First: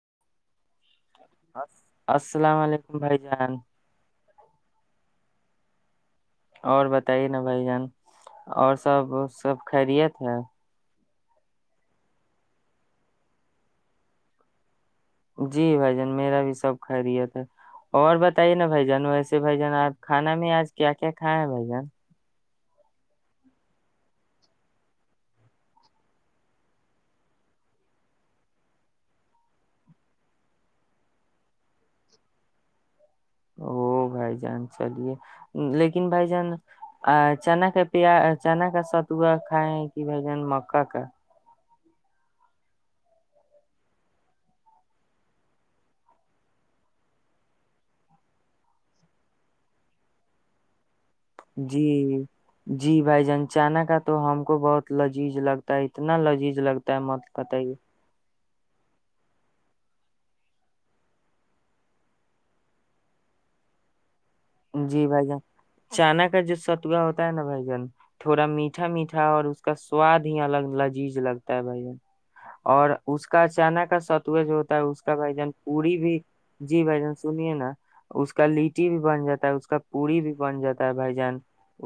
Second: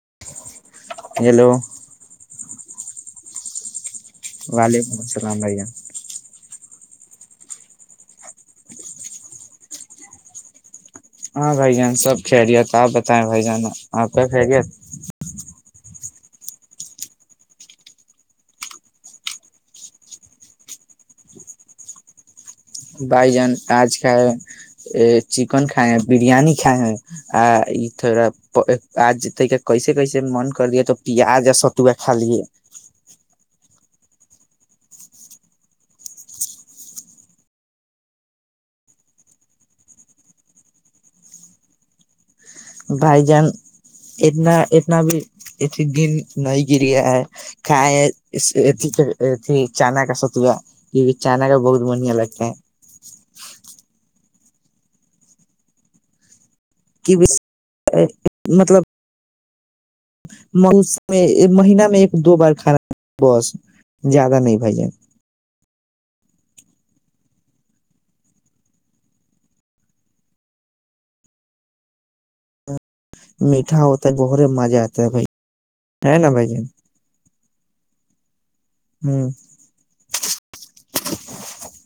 [inaudible] Hello السلام علیکم بھائی جان وعلیکم السلام بھیا اور بتائیے نا بھائی جان اور سب سب خریت ہے ہاں بھائی جان سب خیریت آپ بتائیں بھائی جان آپ کیا خھیریت جی بھ جان میرا بھی سب خیریت ہے اور بتائیے نا بھ جان ویسے بھ جان آپ کھانا میں آج کیا کیا کھاائے ہے بھ جان بھائی جان آج کائے ا چکن کھائے ہیں بریانی کھائے ہیں آ تھوڑا آج ت کیسے کیسے من کر لے تو پیاز ستوا کھا لے ا بھائی جان چلیے لیکن بھائی جان چنا کا پیا چنا کا ستوا کھائے کہ بھ جان مکا کا بھائی جان اتنا اتنا بھی ات دن نہیں گریا ہے کائے ا چنا کا ستیا جی جی بھائی جانچانک آ تو ہم کو بہت لذیذ لگتا ہے اتنا لذیذ لگتا ہے کہ مت پت ہی مطلب مسم مہین میں ایک دو بار کھانا بس زیادہ نہیں بھائی جان جی بھائی چانا کا جو ستوا ہوتا ہے نا بھ جن تھوڑا میٹھا میٹھا اور اس کا سواد ہی الگ لذیذ لگتا ہے بھ جن اور اس کا میٹھا اچانک کا ہوتا ہے بہت ستوج ہوتا مزہ ہے اس آتا کا بھائی جان پی ہے بھی نا بھائی جان جی بھ جان سنیے نا اس کا لیٹی ب بھی بن ہ جاتی ہے پوی بھی بن جاتا ہے بھ جان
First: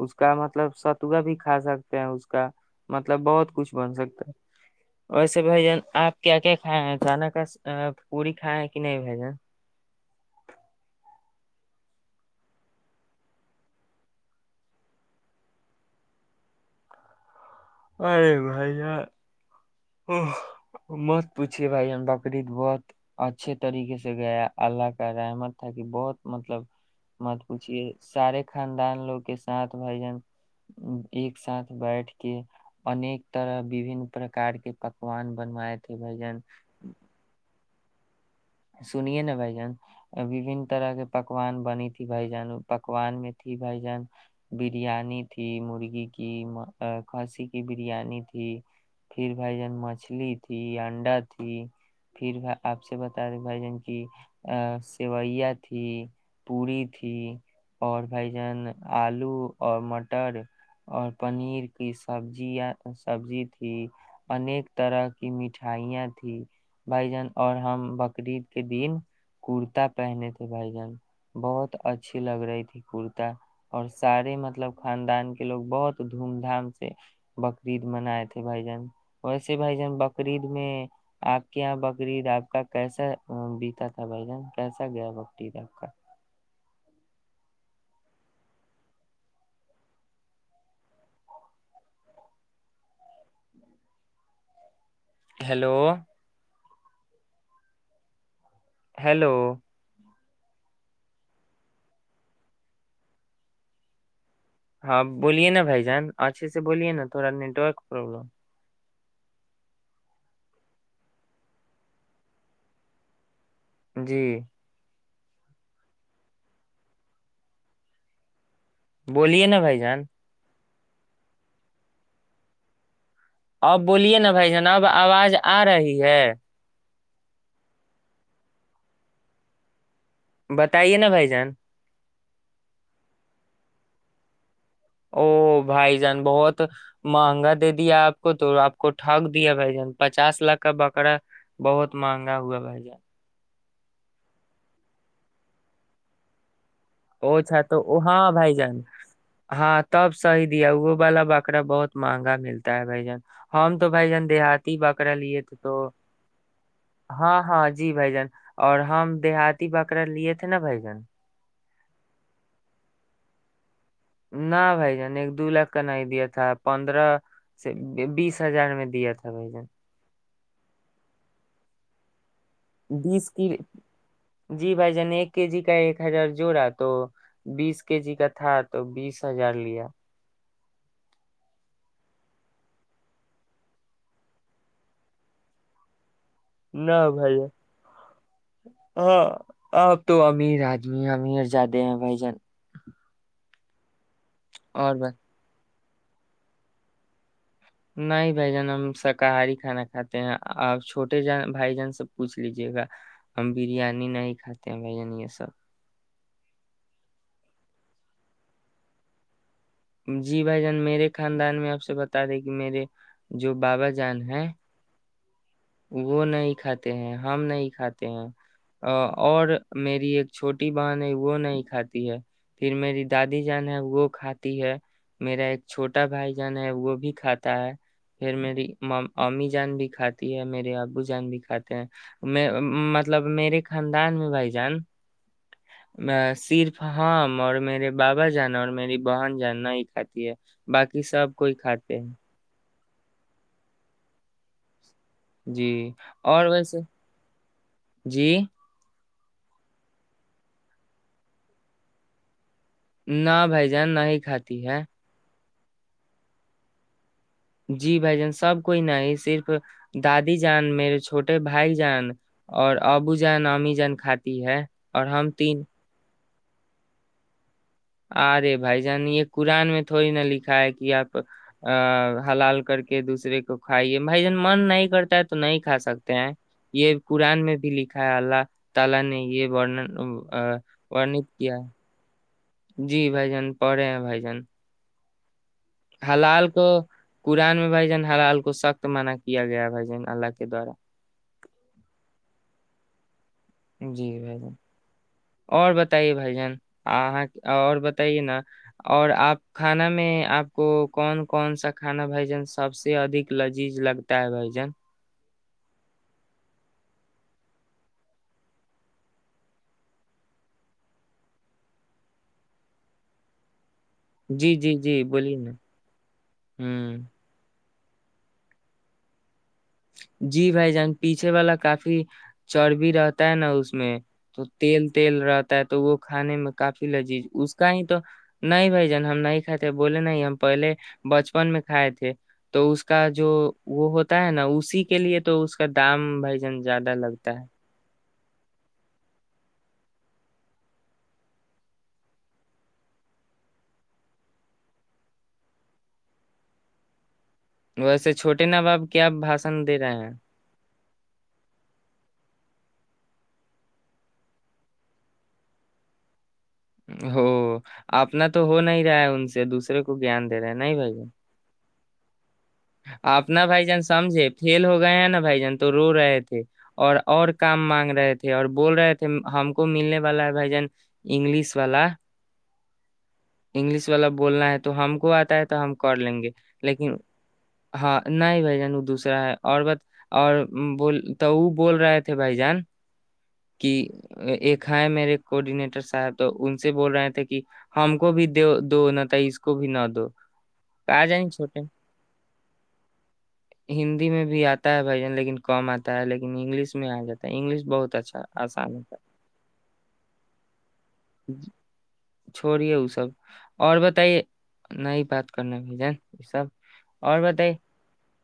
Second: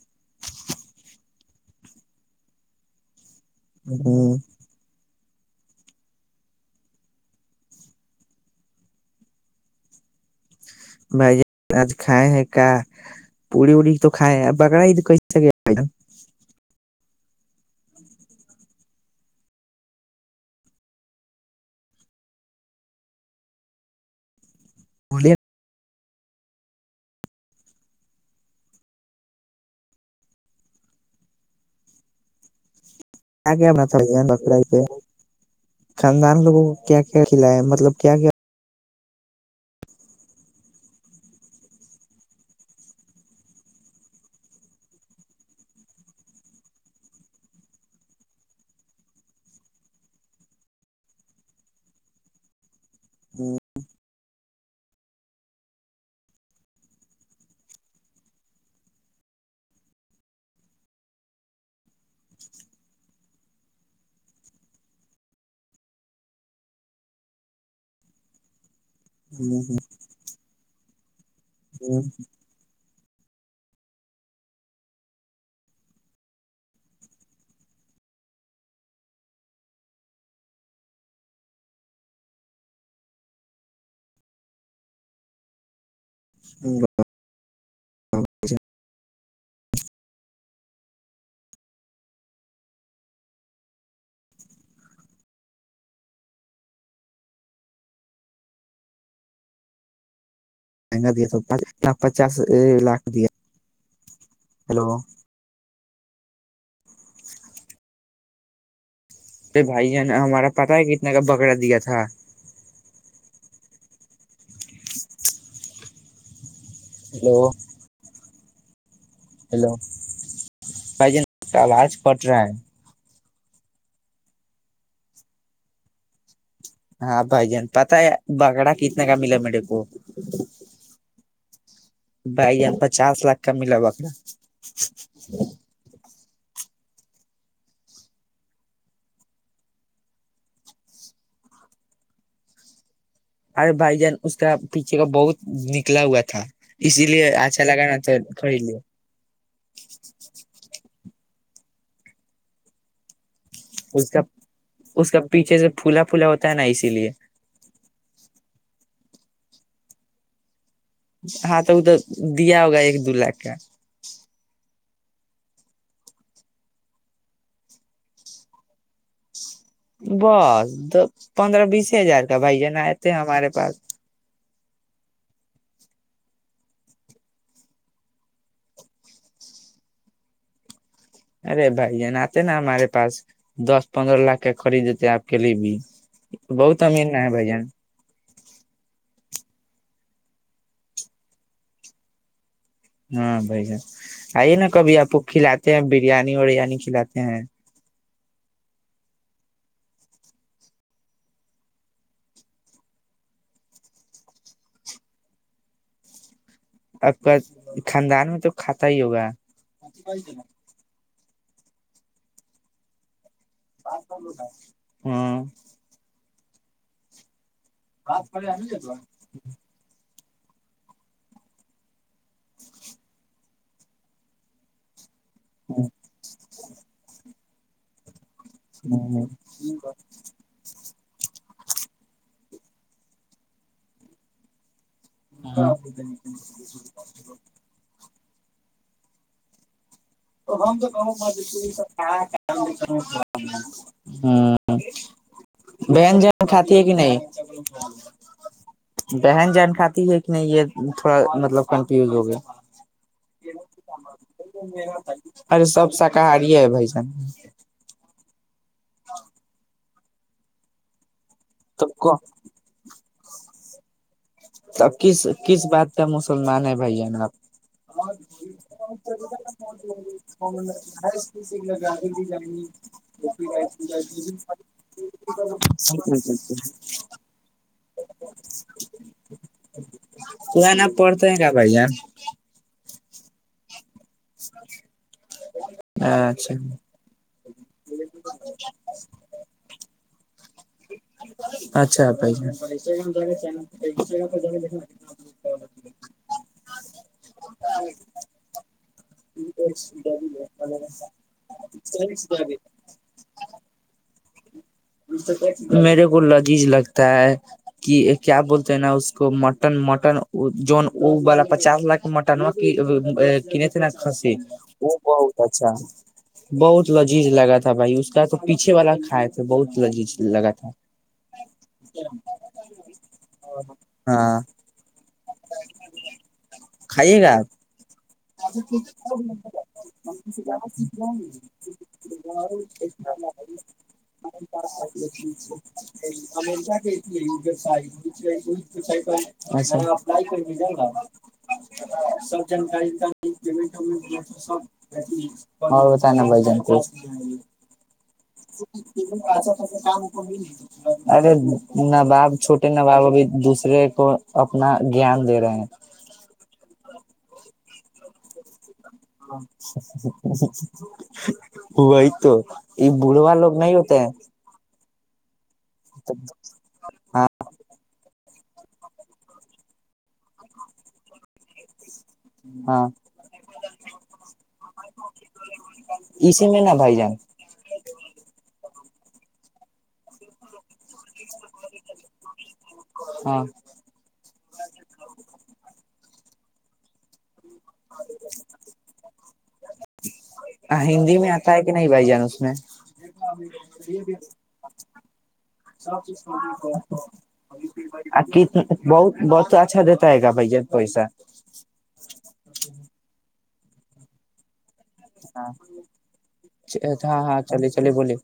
اس کا مطلب ستوا بھی کھا سکتے ہیں اس کا مطلب بہت کچھ بن سکتا ہ ہے ویسے بھ جان آپ کیا کیا کھائے ہیں کانا کا پوری کھائےیں کہ نہیں بھ جن بھائی آج کھائے ہیں کیا پوڑی اڑی تو کھائے بکرا تو کی کیا ارے بھائی مت پوچھی بھائی جان بقرریید بہت اچھے طریقے سے گیا اللہ کا بولیے رحمت تھا کہ بہت مطلب مت پوچھیے سارے خاندان لوگ کے ساتھ بھائی جن ایک ساتھ بیٹھ کے انیک کیا طرح کیا بنا تھا وبن بھان پرکار بکرا عید کے پہ؟ پکوان بنوائے تھے بھجن خاندان لوگوں کو کیا کیا کھلایا ہے؟ مطلب کیا کیا سنیے نا بھائی جان وبن طرح کے پکوان بنی تھی بھائی جان پکوان میں تھی بھائی جان بریانی تھی مرغی کی کھسی کی بریانی تھی پھر بھائی جان مچھلی تھی انڈا تھی پھر آپ سے ب ہوں، بھائی جن کی سیوئیا تھی پوڑی تھی اور بھائی جان آلو اور مٹر اور پنیر کی سبزیا سبزی تھی انیک طرح کی مٹھائیاں تھی بھائی جان اور ہم ب تقریب کے دین ہوں، کرتا پہنے تھے بھائی جان بہت ہوں، اچھی لگ رہی تھی کر اور سارے مطلب خاندان کے لوگ بہت دھوم دھام سے بقرید منائے تھے بھائی جان ویسے بھائی جان بقرید میں آپ کے یہاں بقرید آپ کا کیسا بیتا تھا بھ جان کیسا گیا بکٹی د آ کا [inaudible] ہیلو ہیلو مہنگا دیا تو لاکھ پچاس لاکھ دیا ہلو ہاں بولیے نا بھائی جان اچھے سے بولیے نا تھوڑا نیٹ ورک پروابلم اے بھائی جانا ہمارا پتا ہے کتنا کا بکرا دیا تھا جی ہیلو بولیے نا بھائی جان بھائی جان کا آواز پٹ رہا ہے اب بولیے نا بھائی جنا اب آواز آ رہی ہے ہاں بھائی جان پتا ہے بگڑا کتنے کا ملا میرے کو بتائیے نا بھائی جین بھائی یہ پچاس لاکھ کا ملا بکر او بھائی جان بہت مہنگا دے دیا آپ کو تو آپ کو ٹھگ دیا بھائی جان پچاس لاکھ کا بکرا بہت مہنگا ہوا بھائی جان ارے بھائی جان اس کا پیچھے کا بہت نکلا ہوا تھا اسی لیے اچھا لگا نا تو ہاں بھائی خرید لیا جان ہاں تب صی دیا وہ والا بکرا بہت مہنگا ملتا ہے بھائی جان ہم تو بھ اس کا جان دیہاتی اس بکرا کا لیے تھے پیچھے سے تو پھولا پھولا ہوتا ہے نا اسی لیے ہاں ہاں جی بھائی جان اور ہم دیہاتی بکرا لیے تھے نا بھائی جان ہاں [inaudible] تو تو دیا ہوگا ایک دو لاکھ کا نہ بھائی جان ایک دو لاکھ کا نہیں دیا تھا پندرہ سے بیس ہزار میں دیا تھا بھائی جن بس پندرہ بیس ہزار تو بھائی جان آئے تھ ہیں بیس ہمارے کی پاس جی بھائی جان ایک کے جی کا ایک ہزار جوڑا تو بیس کے جی کا تھا تو بیس ہزار لیا ارے بھائی ج ن آتے نا ہمارے پاس دس پندرہ لاکھ کے خریدتے آپ کے لیے بھی بہت امیر نہ ہے بھائی جان اب تو امیر آدمی ہیں امیر جدے ہیں بھائی جان ہاں بائی ج [inaudible] آئیے نا کبھی اور آپ بس کھی لات ہیں بریانی وریانی کھلاتے ہیں نہیں بھ جان ہم شاکاہاری کھانا کھاتے ہیں آپ چھوٹے ج بھائی جان سے پوچھ لیجیے گا ہم بریانی نہیں کھاتے ہیں بھ جن یہ سب اب کا خاندان میں تو کھاتا ہی ہوگا جی بھائی جان میرے خاندان میں آپ سے بتا دے کہ میرے جو بابا جان ہے ہاں [inaudible] وہ نہیں کھاتے ہیں ہم نہیں کھاتے ہیں اور میری ایک چھوٹی بہن ہے وہ نہیں کھاتی ہے پھر میری دادی جان ہے وہ کھاتی ہے میرا ایک چھوٹا بھائی جان ہے وہ بھی کھاتا [inaudible] پھر میری امی جان بھی کھاتی تی ہے میرے ابو جان بھی کھاتے ہیں میں مطلب میرے خاندان میں بھائی جان ہاں میں صرف ہم اور میرے باپ جانا اور میری بہن جانا ہی کات تو ہم تو کہوں مور سب ہوں جی بانجن اور کھاتات ویسے ہے کہ نہیں جی بہن جانکاتی ہے کہ نہیں یہ تھوڑا مطلب کنفیوز ہو گیا نہ بھائی جان نہیں کھاتی ہے ارے سب شاکاہاری ہے بھ جان جی بھائی جان سب کوئی نہیں صرف دادی جان میرے چھوٹے بھائی تب جان کو اور اب جان ہممی جان کھٹ تو کس کس بات کا م سلمان ہے بھیا نا آب ارے بھائی جان یہ قران میں تھوڑی نہ لکھا ہے کہ اپ ا حلال کر کے دوسرے کو کھائیے بھائی جان من نہیں کرتا ہے تو نہیں کھا سکتے ہیں یہ قران میں بھی لکھا ہے اللہ تعالی نے یہن قرآن آپ وورنت پڑھتے ہیں کیا بھائی جان جی بھ جان پے آ اچ حلال کو قرآن میں بھائی جان حلال کو سخت منع کیا گیا بھائی جان اللہ کے دوارا اچھا ب جی [inaudible] جی بھ ج اور بتائیے بھ جان آ اور بتائیے نا [unintelligible] اور آپ کھانا میں آپ کو کون کون سا کھانا بھائیجن سب سے ادھ لذیذ لگتا ہے [inaudible] میرے کو لذیذ لگتا ہے کہ کیا بولتے ہیں نا اس کو مٹن مٹن جو وہ والا پچاس لاکھ مٹن وہ کینے کھنسی جی جی وہ جی بولیے بہت نا اچھا بہت ہوں لذیذ لگا تھا تھا بھائی اس کا تو پیھے والا کھائے تھے بہت لذیذ جی لگا تھا بھائی جان پیچھے والا کافی چربی رہتا ہے نا اس میں ہاں تو تیل تیل رہتا ہے تو وہ کھانے میں کافی کھائیے لذیذ گا اس آپ کا ہی تو نہیں بھائی جان ہم نہیں کھائے تھے بولے نہیں ہم پہلے بچپن میں کھائے تھے تو اس کا جو وہ ہوتا ہے نا اس اسی کے لیے تو کا دام بھائی جان امن کیا کہ زیادہ لی لگتا ہے س اپ کرا سب جانکاری اور بت ن بائی جان کو ویسے چھوٹے نا بپ کیا بھاشن دے رہے ہیں ارے نواب چھوٹے نواب ابھی دوسرے کو اپنا گیان دے رہے ہیں ہو اپنا تو ہو نہیں رہ ہے ان سے دوسرے کو گان دے رہے ہیں نہیں بھائی ہوو آئیت اپنا بھائی جان سمجھے فل ہو گئے ہیں بائی ج تو رو رہے تھے اور اور کام مانگ رہے تھے تھ اور بول رہے تھے ہم کو ملنے والا ہے بھجن انگلش والا ہاں انگلش والا بولنا ہے تو ہم کو آتا ہے تو ہم کر لیں گے اسی میں نا لیکن بھائی جان ہاں نہیں بھائی جان وہ دوسرا ہے اور بت اور بول تو وہ بول رہے تھے بھائی جان ہاں کہ ایک ہ میرے کوڈینیٹر صاحب تو ان سے بول رہے تھے کہ ہم کو بھی دو دو ن تئیس کو بھی ن دو ہاں آ ہندی جائیں میں آتا چھوٹے ہے کہ نہیں بھائی جان ہندی میں بھی آتا ہے بھائی جان لیکن کم آتا ہے لیکن انگلش میں آ جاتا ہے انگلش بہت اچھا ک آسان ہوتا بہ بہت اچھا دیتا ہے گا بھ پیسہ ہے چھوڑیے وہ سب اور بتائیے نہیں ہی بات کرنا بھ جن یہ سب اور ہاں ہاں بتائیے چلے چلے بلیے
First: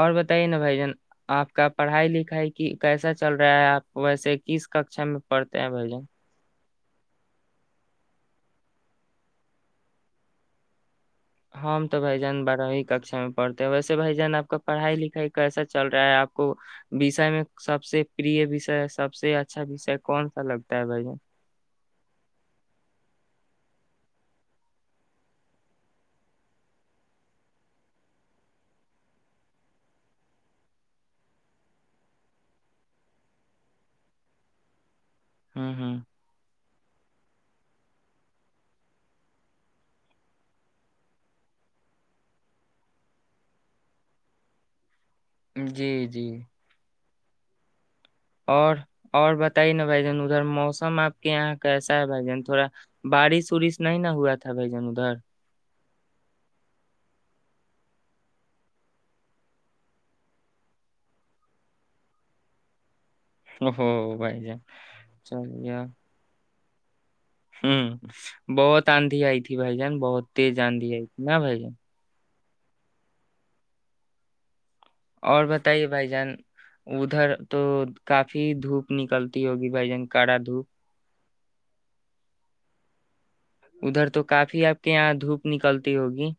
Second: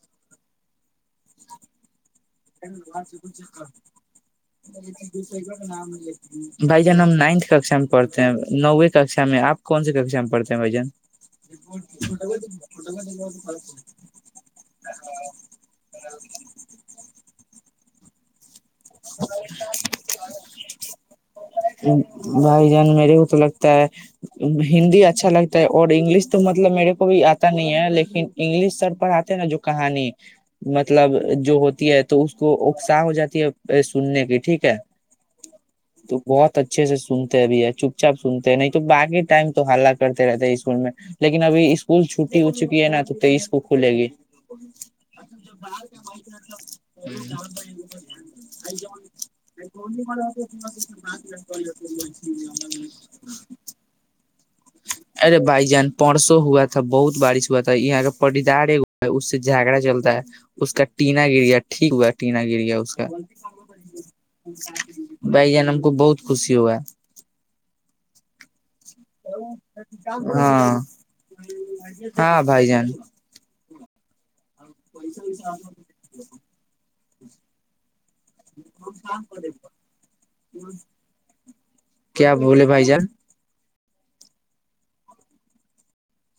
اور بتائیے بھائی جن آپ کا پڑھائی لکھائی کہ کیسا چل رہا ہے آپ ویسے کس ککشا میں پڑھتے ہیں بھ جن بھائی جان ہم نائنتھ ککشا میں پڑھتے ہیں نووے ککشا میں آپ کون سی ککا میں پڑتے ہیں بھائی جان ہم تو بھ جان بارہ ہی ککشا میں پڑھتے ہیں ویسے بھ جان آپ کا پڑھائی لکھائی کیسا چل رہا ہے آپ کو وسے میں سب سے پرری بھیش سب سے اچھا وسے کون سا لگتا ہے بھائی بھائی جان میرے کو تو لگتا ہندی اچھا لگتا ہے اور انگلش تو مطلب میرے کو بھی آتا نہیں ہے لیکن انگلش سر پڑھ آتے نا جو کہانی مطلب جو ہوتی ہے تو اس کو اکساہ ہو جاتی ہے ب سننے کی ٹھیک ہے ہوں ہوں تو بہت اچھے سے سنتے ہیں بھی ہے چپ چاپ سنتے ہیں نہیں تو باقی ٹائم تو حلہ کرتے رہتے ہیں اسکول میں لیکن ابھی اسکول چھٹی ہو چکی ہے نا تو اسک کھلے گی ا جو باہر جی جی کا م اور اور بتائیے نا بھائی جان ادھر موسم آپ کے یہاں کیسا ہے بھائی جان تھوڑا بارش وورش نہیں نہ ہوا تھا بھائی جان ادھر ارے بھائی جان پرسوں ہوا تھا بہت بارش ہو ہو یہاں کا پڑدار ایک ہے اس سے جھگا چلتا ہے اس کا ٹینا گر گیا ٹھیک ہوا ٹینا گر گیا اس کا ہو بھائی جان بائی چلیے جانم کو بہت خوش ہو ہے ہ بہت آانندھی آئی تھی بھائی جان بہت تیز ہاں آندھی آئی تھی نا بھائی جان ہاں بھائی جان اور بتائیے بھائی جان ادھر تو کافی دھوپ نکلتی ہوگی بھائی جان کڑا دھوپ کیا بولے بھائی جان ادھر تو کافی آپ کے یہاں دھوپ نکلتی ہوگی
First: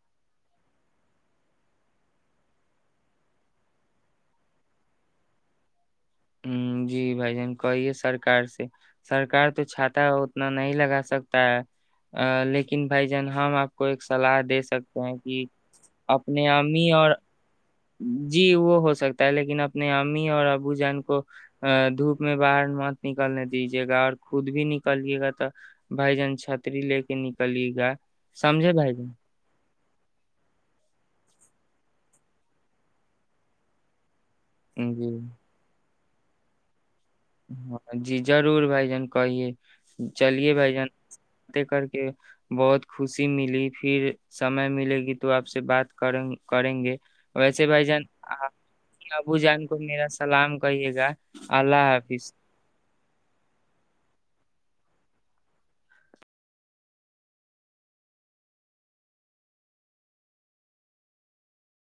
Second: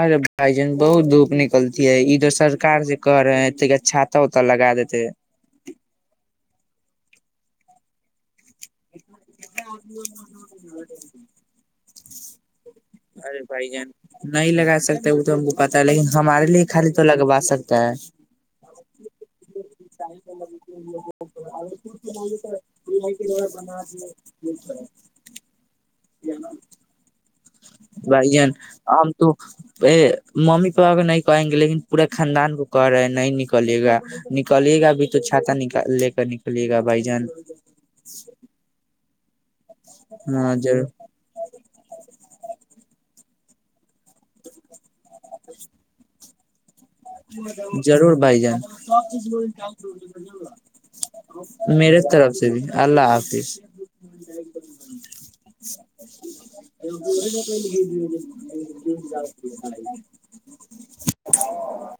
ارے بھائی جان بہت دھوپ نکلتی ہے ا تو سرک سے کہ رہے ہیں چھاتا وت لگا دیتے جی بھ جان کہیے سرک سے سرکار تو چھات اتنا نہیں لگا سکتا ہے آ لیک ارے بھائی جان نہیں لگا سکتے ہیں وہ تو کہ ہم کو پتا ہے لیکن ہمارے اپنے لیے خالی امی تو اور لگوا سکتے جی وہ ہو سکتا ہے لیکن اب اپنے امی اور ابو جان کو ا دھوپ میں باہر مت نکلنے دیجیے گا اور خود بھی نکلیے گا تو بھائی جان چھتری لے کے نکلیے گا سمجھے بھائی جن ا ممی پپا کو نہیں کہیں گے لیکن پورا خاندان کو کہ رہے ہے نہیں نکلے گا نکلیے گا ابھی جی تو چاتا نک لے کے نکلیےا بھائی جان ہاں جی جضور بھائی جان کائیے چلیے ہاں بھائی جان ضرور باتیں کر کے بہت خوشی ملی پھر سمے ملے گی تو تو آپ سے بات کریں گ کریں گے ویسے بھائی جان ضرور بھائی جان امی ابو جان کو میرا سلام کہیے گا اللہ میرے اس حافظ طرف سے بھی اللہ حافظ۔۔ ہاں۔۔